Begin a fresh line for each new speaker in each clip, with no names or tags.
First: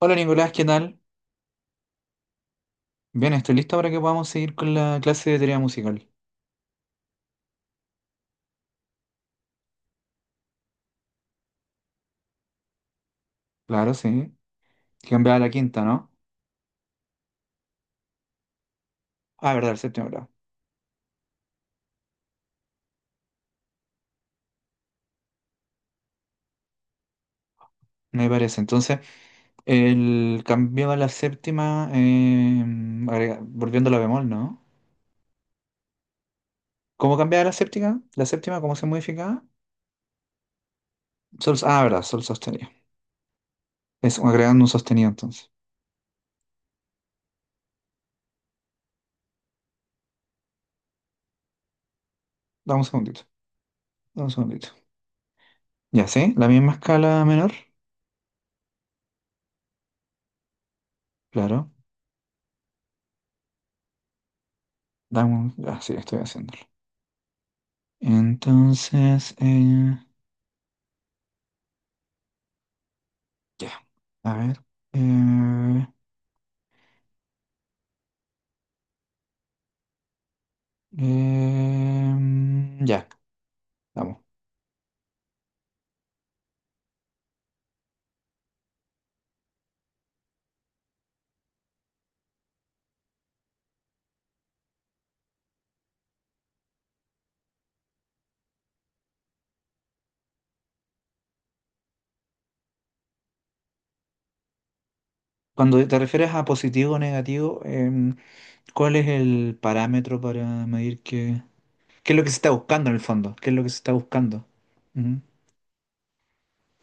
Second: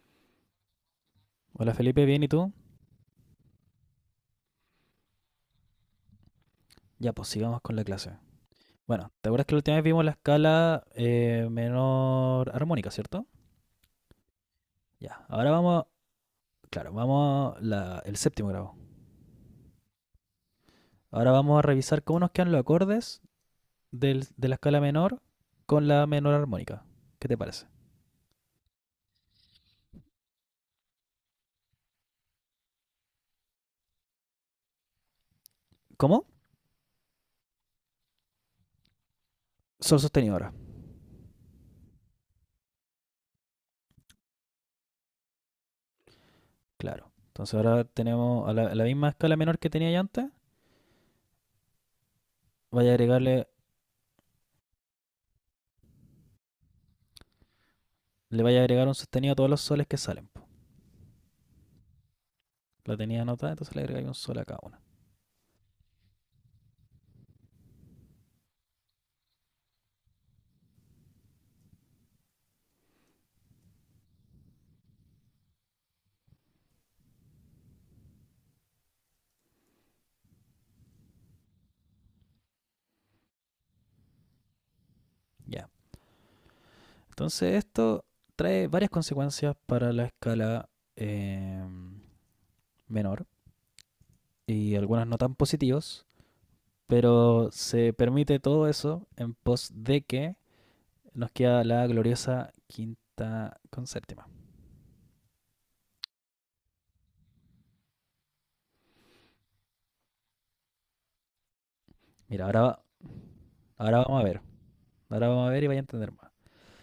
Hola Nicolás, ¿qué tal?
Hola Felipe, ¿bien y tú?
Bien, estoy listo para que podamos seguir con la clase de teoría musical.
Ya, pues sigamos con la clase. Bueno, ¿te acuerdas que la última vez vimos la escala menor armónica? ¿Cierto?
Claro, sí.
Ya,
Cambiaba a la
ahora
quinta,
vamos,
¿no?
claro, vamos a el séptimo grado.
Ah, verdad, el séptimo grado.
Ahora vamos a revisar cómo nos quedan los acordes de la escala menor con la menor armónica. ¿Qué te parece?
Me parece. Entonces, el cambiaba la séptima, agrega- volviendo a la bemol, ¿no?
¿Cómo?
¿Cómo cambiaba la séptima? ¿La séptima cómo se modificaba?
Sol sostenido ahora.
Sol, ah, verdad, sol sostenido. Es agregando un sostenido entonces.
Claro. Entonces ahora tenemos a a la misma escala menor que tenía ya antes.
Dame un
Vaya a
segundito,
agregarle,
dame un segundito. Ya, ¿sí? La misma escala menor.
le vaya a agregar un sostenido a todos los soles que salen, po.
Claro.
La tenía anotada, entonces le agregáis un sol a cada una.
Dame un... Ah, sí, estoy haciéndolo. Entonces, ya. A ver. eh, ya, vamos.
Ya. Entonces esto trae varias consecuencias para la escala eh, menor, y algunas no tan positivas, pero se permite todo eso en pos de que nos queda la gloriosa quinta con séptima.
Cuando te refieres a positivo o negativo, ¿cuál es el parámetro para medir qué, qué es lo que se
Mira,
está buscando en el fondo? ¿Qué es lo que se está
ahora vamos a ver,
buscando? Ujú.
ahora vamos a ver y vaya a entender más.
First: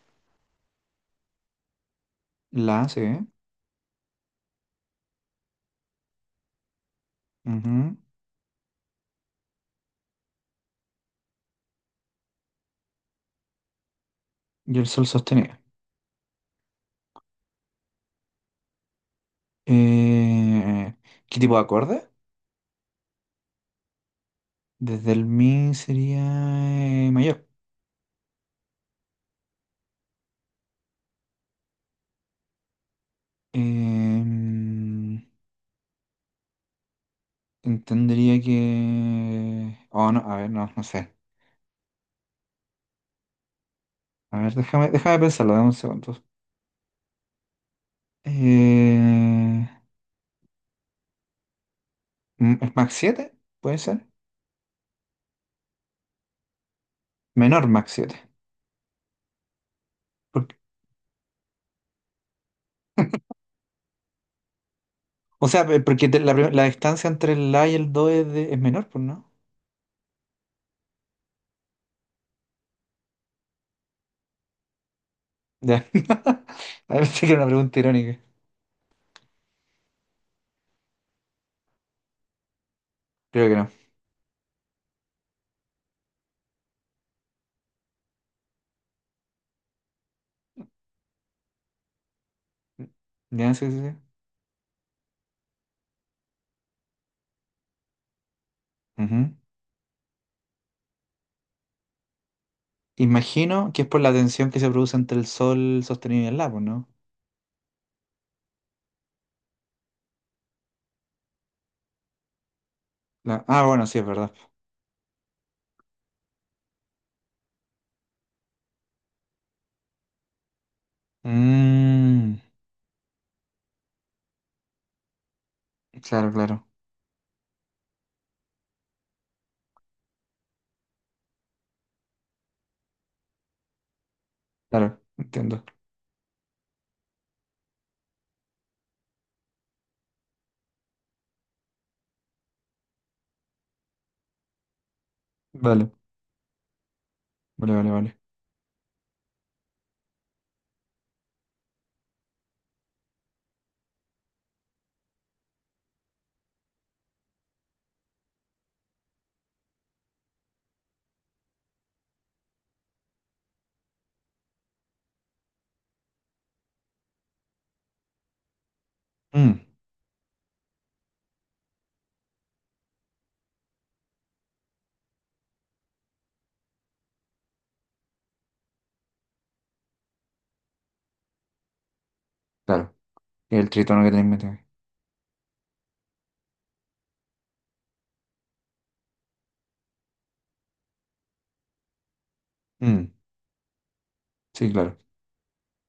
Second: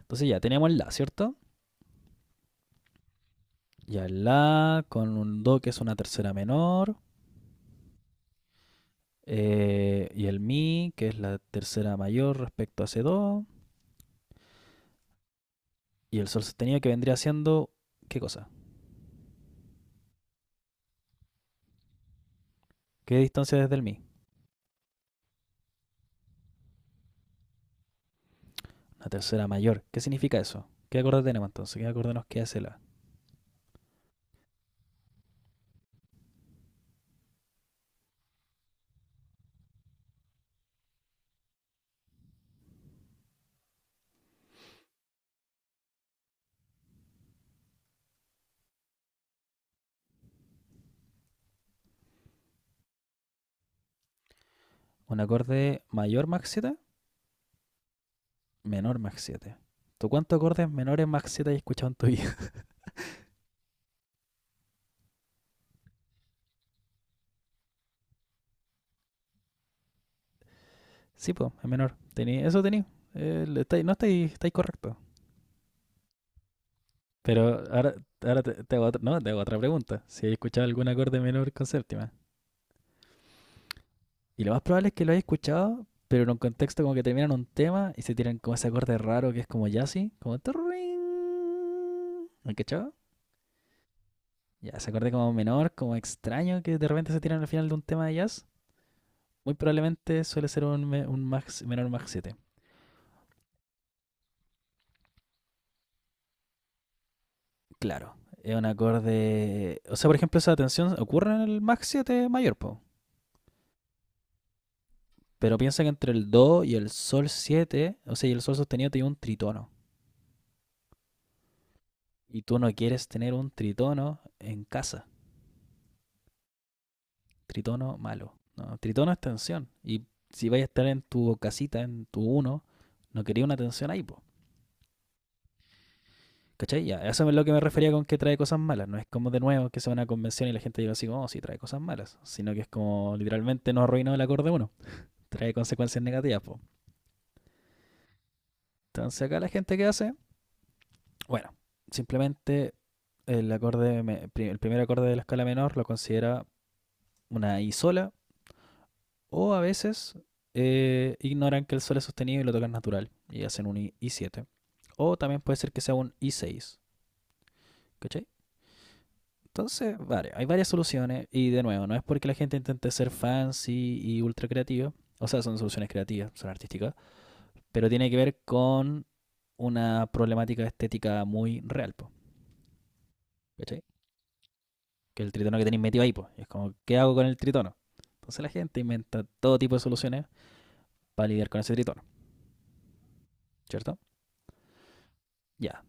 Entonces ya teníamos el La, ¿cierto?
La, sí.
Ya el La con un Do que es una tercera menor,
Ujú.
y el Mi que es la tercera mayor respecto a ese Do.
Y el sol sostenido.
Y el sol sostenido que vendría siendo... ¿Qué cosa?
Eh, ¿Qué tipo de acorde?
¿Qué distancia desde el mi?
Desde el mi sería mayor.
Una tercera mayor. ¿Qué significa eso? ¿Qué acorde tenemos entonces? ¿Qué acorde nos queda la?
Em, entendería que... Oh, no, a ver, no, no sé. A ver, déjame, déjame pensarlo, dame un segundo. Eh, ¿Es Mach 7? ¿Puede ser?
¿Un acorde mayor Mach siete?
Menor Mach siete.
Menor Mach siete. ¿Tú cuántos
¿Por qué?
acordes menores Mach 7 has escuchado en tu vida?
O sea, pe- porque te- la, prim- la distancia entre el A y el 2 es, de- es menor, pues no.
Sí, pues, es menor. Tení, eso tenéis. Eh, no estáis está correcto.
Ya. A ver, sí que era una
Pero
pregunta irónica.
ahora te hago otra, no, te hago otra pregunta. Si has escuchado algún acorde menor con séptima.
Creo que no.
Y lo más probable es que lo hayas escuchado, pero en un contexto como que terminan un tema y se tiran como ese acorde raro que es como jazzy, como turring. ¿Me han cachado?
Ya, sí, sí, sí.
Ya, ese acorde como menor, como extraño que de repente se tiran al final de un tema de jazz.
Ujú.
Muy probablemente suele ser un, un menor Mach siete.
Imagino que es por la tensión que se produce entre el sol sostenido y el lápiz, ¿no?
Claro, es un acorde. O sea, por ejemplo, esa tensión ocurre en el Mach 7 mayor, po.
La- Ah, bueno, sí, es verdad.
Pero piensa que entre el Do y el Sol siete, o sea, y el Sol sostenido, te lleva un tritono.
Mm,
Y tú no quieres tener un tritono en casa.
claro, claro,
Tritono, malo. No, tritono es tensión. Y si vais a estar en tu casita, en tu uno, no quería una tensión ahí, po.
claro, entiendo.
¿Cachai? Ya, eso es lo que me refería con que trae cosas malas. No es como de nuevo que sea una convención y la gente diga así, como, oh, sí, trae cosas malas. Sino que es como literalmente nos arruinó el acorde uno. Trae
Vale,
consecuencias negativas, po.
vale, vale, vale.
Entonces acá la gente qué hace, bueno, simplemente el acorde, el primer acorde de la escala menor lo considera una I sola. O a veces ignoran que el Sol es sostenido y lo tocan natural y hacen un I7. O también puede ser que sea un I6. ¿Cachai?
Mm,
Entonces, vale, hay varias soluciones y de nuevo, no es porque la gente intente ser fancy y ultra creativa, o sea, son soluciones creativas, son artísticas, pero tiene que ver con una problemática estética muy real, po,
claro. El
¿cachai?
tritono que tenés metido.
Que el tritono que tenéis metido ahí, po, es como, ¿qué hago con el tritono? Entonces la gente inventa todo tipo de soluciones para lidiar con ese tritono,
Mm,
¿cierto?
sí, claro.
Ya.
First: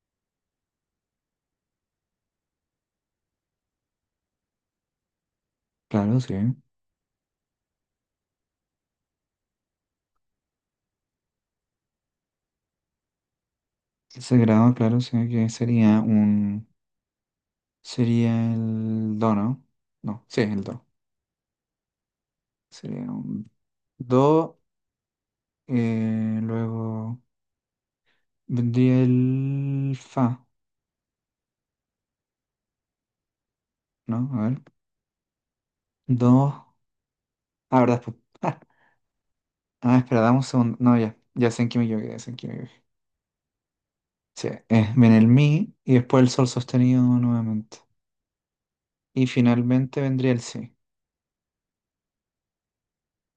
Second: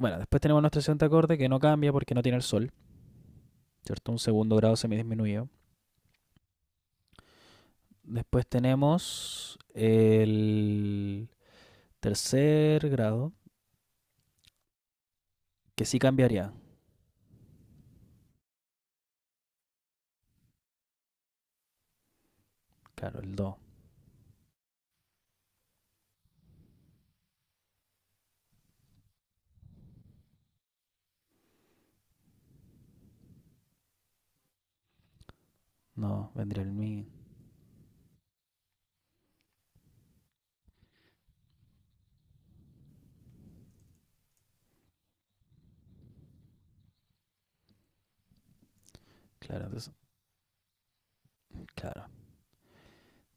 Bueno, después tenemos nuestro siguiente acorde que no cambia porque no tiene el sol, ¿cierto? Un segundo grado semidisminuido.
Claro, sí. El
Después tenemos el tercer grado,
sagrado, claro, sí, que
que sí
sería
cambiaría.
un. Sería el do, ¿no? No, sí, el do. Sería
Claro, el
un
do.
do. Luego vendría el fa, ¿no? A ver.
No,
Do.
vendría el mi.
Ah, ¿verdad? Pues, ah, ah, espera, dame un segundo. No, ya. Ya sé en qué me equivoqué, ya sé en qué me equivoqué. Sí, viene el mi y después el sol sostenido nuevamente. Y
Claro, entonces,
finalmente vendría el si.
claro.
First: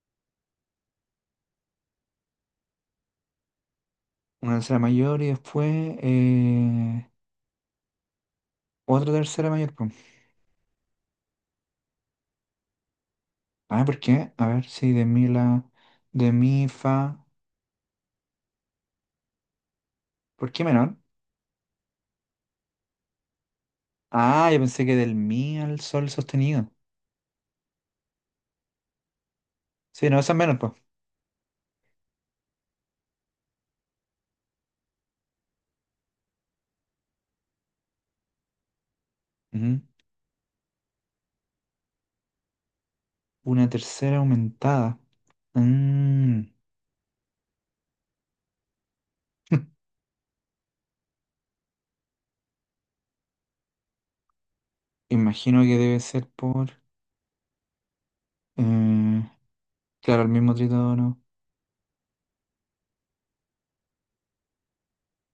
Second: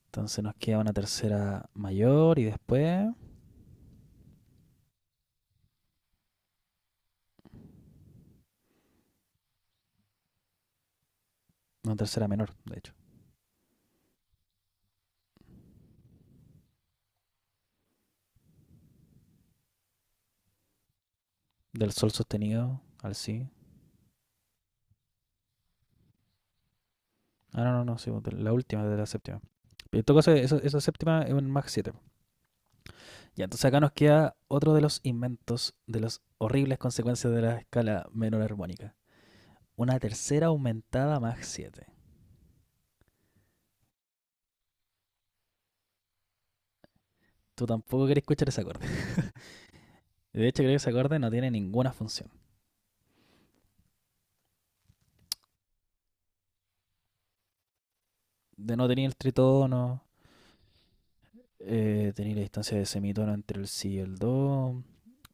Entonces nos queda una tercera mayor y después
Una tercera mayor y después. Otra tercera mayor, po.
una tercera menor, de hecho.
Ah, ¿por qué? A ver, sí, de mi la... De mi fa... ¿Por qué menor?
Del sol sostenido al si.
Ah, yo pensé que del mi al sol sostenido.
Ah, no, no, no, sí, la última de la séptima. En
Sí, no,
todo
esa
caso,
es menor, pues.
esa séptima es un Mach 7. Ya, entonces acá nos queda otro de los inventos de las horribles consecuencias de la escala menor armónica. Una tercera aumentada más 7.
Una tercera aumentada. Mm.
Tú tampoco querés escuchar ese acorde. De hecho, creo que ese acorde no tiene ninguna función.
Imagino que debe ser por...
De no tener el
eh,
tritono,
claro, el mismo tritono.
tener la distancia de semitono entre el si y el do.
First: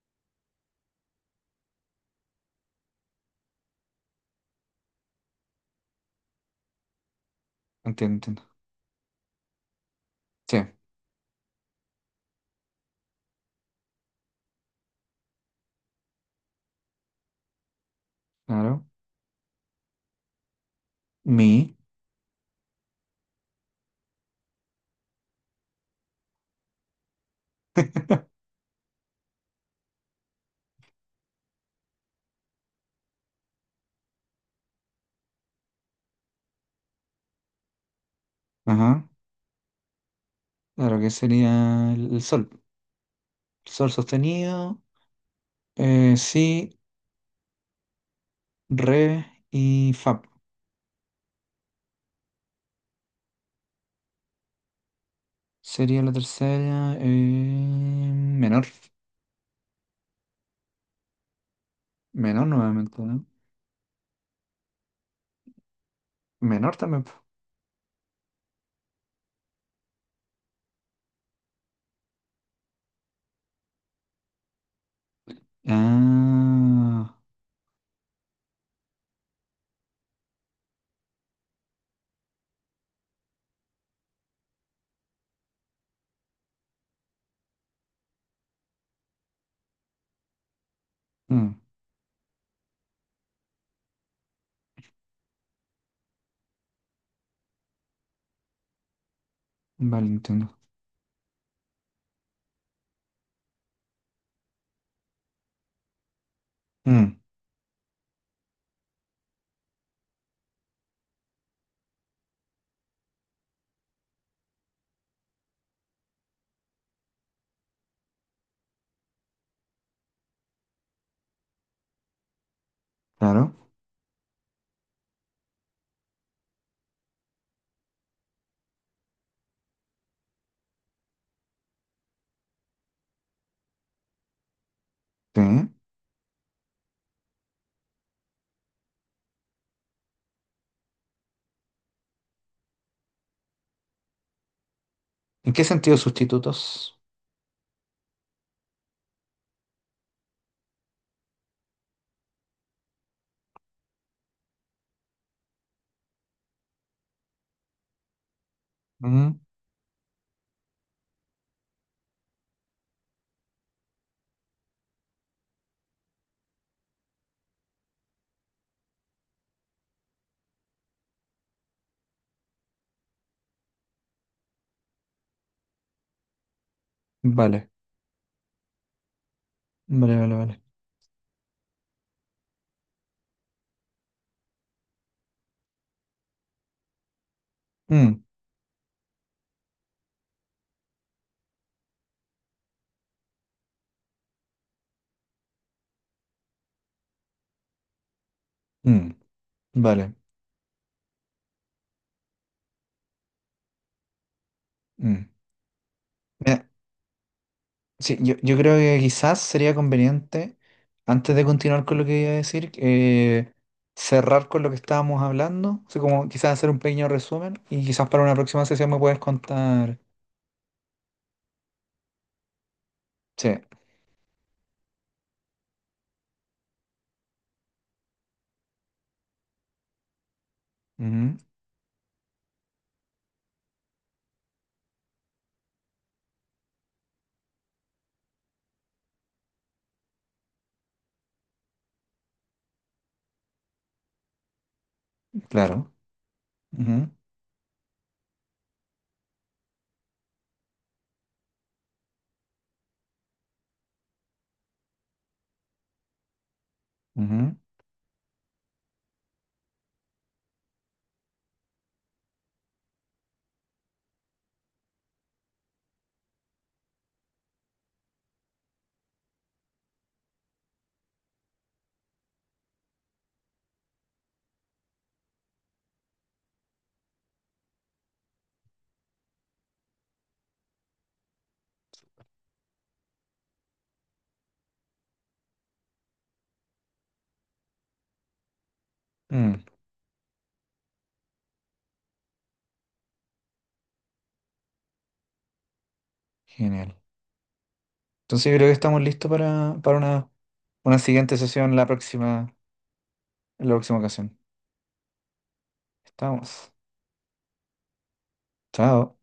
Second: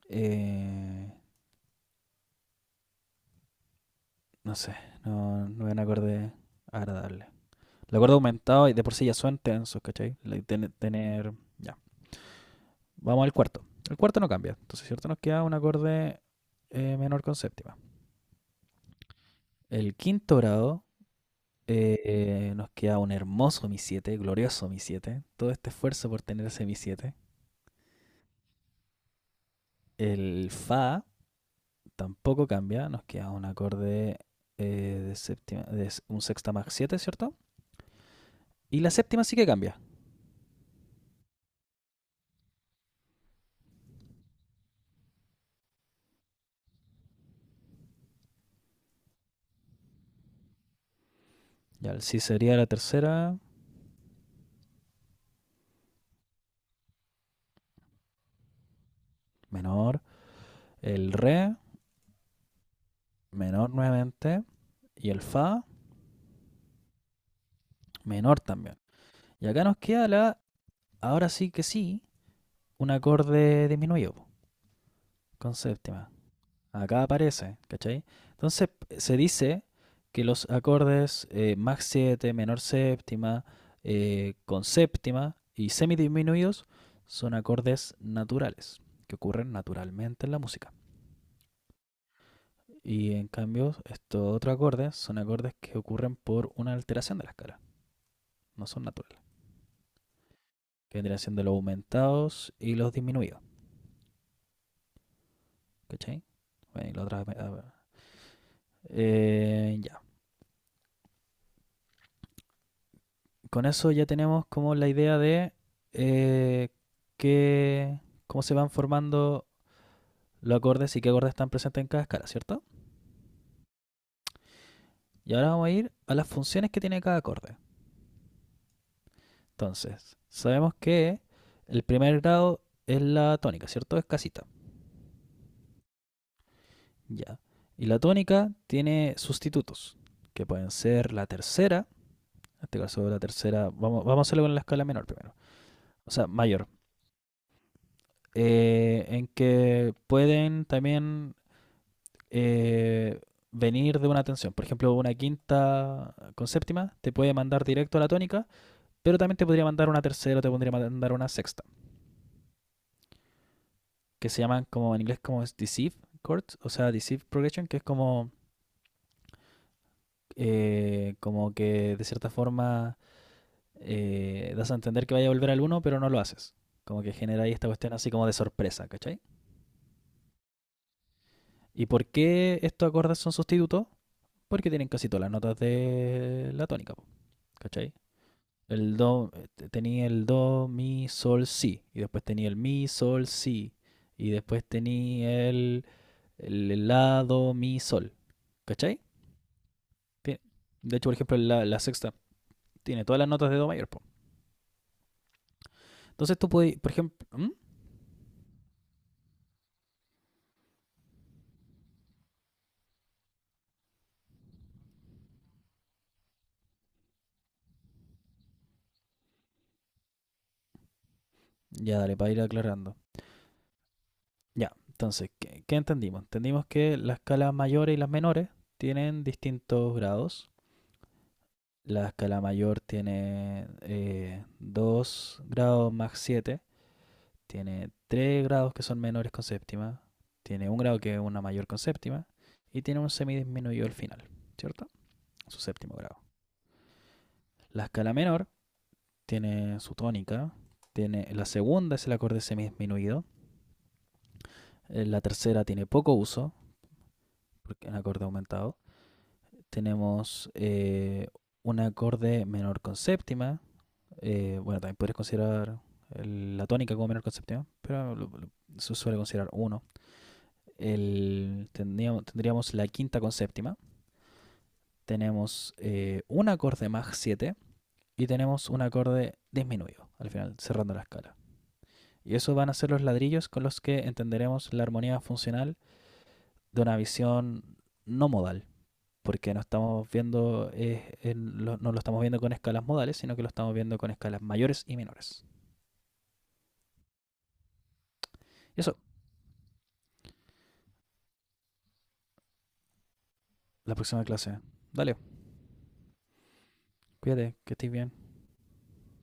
eh, no sé, no es un acorde agradable. El acorde
Entiendo, entiendo.
aumentado y de por sí ya suena tensos, ¿cachai? Like,
Sí,
tener. Ya, vamos al cuarto. El cuarto no cambia. Entonces, ¿cierto? Nos queda un acorde menor con séptima.
claro.
El quinto grado
Mi.
nos queda un hermoso Mi siete, glorioso Mi siete. Todo este esfuerzo por tener ese Mi siete. El Fa tampoco cambia. Nos queda un acorde de séptima, de un sexta más siete, ¿cierto? Y la
Ajá.
séptima sí que cambia.
Claro, que sería el sol. Sol sostenido. Si, re y fa.
Ya el Si sería la tercera,
Sería la tercera. Menor.
menor. El Re,
Menor nuevamente, ¿no?
menor nuevamente. Y el Fa,
Menor también. Po.
menor también. Y acá nos queda la, ahora sí que sí, un acorde disminuido con séptima. Acá
Ah.
aparece, ¿cachai? Entonces se dice que los acordes Mach 7, menor séptima, con séptima y semidisminuidos son acordes naturales, que ocurren naturalmente en la música.
Mm,
Y en cambio, estos otros acordes son acordes que ocurren por una alteración de la escala, no son naturales.
vale, entiendo.
Que vendrían siendo los aumentados y los disminuidos, ¿cachai? Bueno, y los
Mm,
otros. Ya. Con eso ya tenemos como la idea de eh, qué- cómo se van formando los acordes y qué acordes están presentes en cada escala, ¿cierto?
claro.
Y ahora vamos a ir a las funciones que tiene cada acorde. Entonces, sabemos que el primer grado es la tónica, ¿cierto? Es casita.
Sí. ¿En
Ya. Y la tónica tiene sustitutos, que pueden ser la tercera. En este caso, la tercera, vamos a hacerlo con la escala menor primero.
qué sentido
O sea, mayor.
sustitutos?
En que pueden también eh, venir de una tensión. Por ejemplo, una quinta con séptima te puede mandar directo a la tónica, pero también
Mm,
te podría mandar una tercera o te podría mandar una sexta, que se llaman como en inglés como deceive chords, o sea, deceive progression, que es como, como que de cierta forma das a entender que vaya a volver al uno, pero no lo haces. Como que genera ahí esta
vale.
cuestión así como de sorpresa, ¿cachai?
Vale, vale, vale.
¿Y por qué estos acordes son sustitutos? Porque tienen casi todas las notas de la tónica, ¿cachai?
Mm,
El do, tenía el do, mi, sol, si. Y después tenía el mi, sol, si. Y después tenía el la, do, mi, sol. ¿Cachai?
mm, vale.
Tiene- De hecho, por ejemplo, la sexta tiene todas las notas de do mayor, po.
Mm.
Entonces tú
Eh,
puedes, por ejemplo... ¿Mm?
sí, yo creo que quizás sería conveniente, antes de continuar con lo que iba a decir, cerrar con lo que estábamos hablando, así como quizás hacer un pequeño resumen y quizás para una próxima sesión me puedes contar.
Ya, dale, para ir aclarando.
Sí,
Ya, entonces, ¿qué entendimos? Entendimos que las escalas mayores y las menores tienen distintos grados.
ujú,
La escala mayor tiene 2 grados más siete, tiene tres grados que son menores con séptima, tiene un grado que es una mayor con séptima y tiene un semidisminuido al final, ¿cierto? Su
claro.
séptimo grado.
Ujú,
La escala menor tiene su tónica, tiene la segunda es el acorde semidisminuido, la tercera tiene poco uso,
ujú,
porque es un acorde aumentado. Tenemos un acorde menor con séptima, bueno, también podrías considerar la tónica como menor con séptima, pero se suele considerar uno el, tendríamos la quinta con séptima, tenemos un acorde más 7 y tenemos un acorde disminuido al final, cerrando la escala. Y eso van a ser los ladrillos con los que entenderemos la armonía funcional de una visión no modal, porque
mm,
no estamos viendo, no lo estamos viendo con escalas modales, sino que lo estamos viendo con escalas mayores y menores.
genial. Entonces yo creo que
Y eso,
estamos listos para una siguiente sesión la próxima, en la
la
próxima
próxima
ocasión.
clase. Dale,
Estamos.
cuídate, que estés bien.
Chao.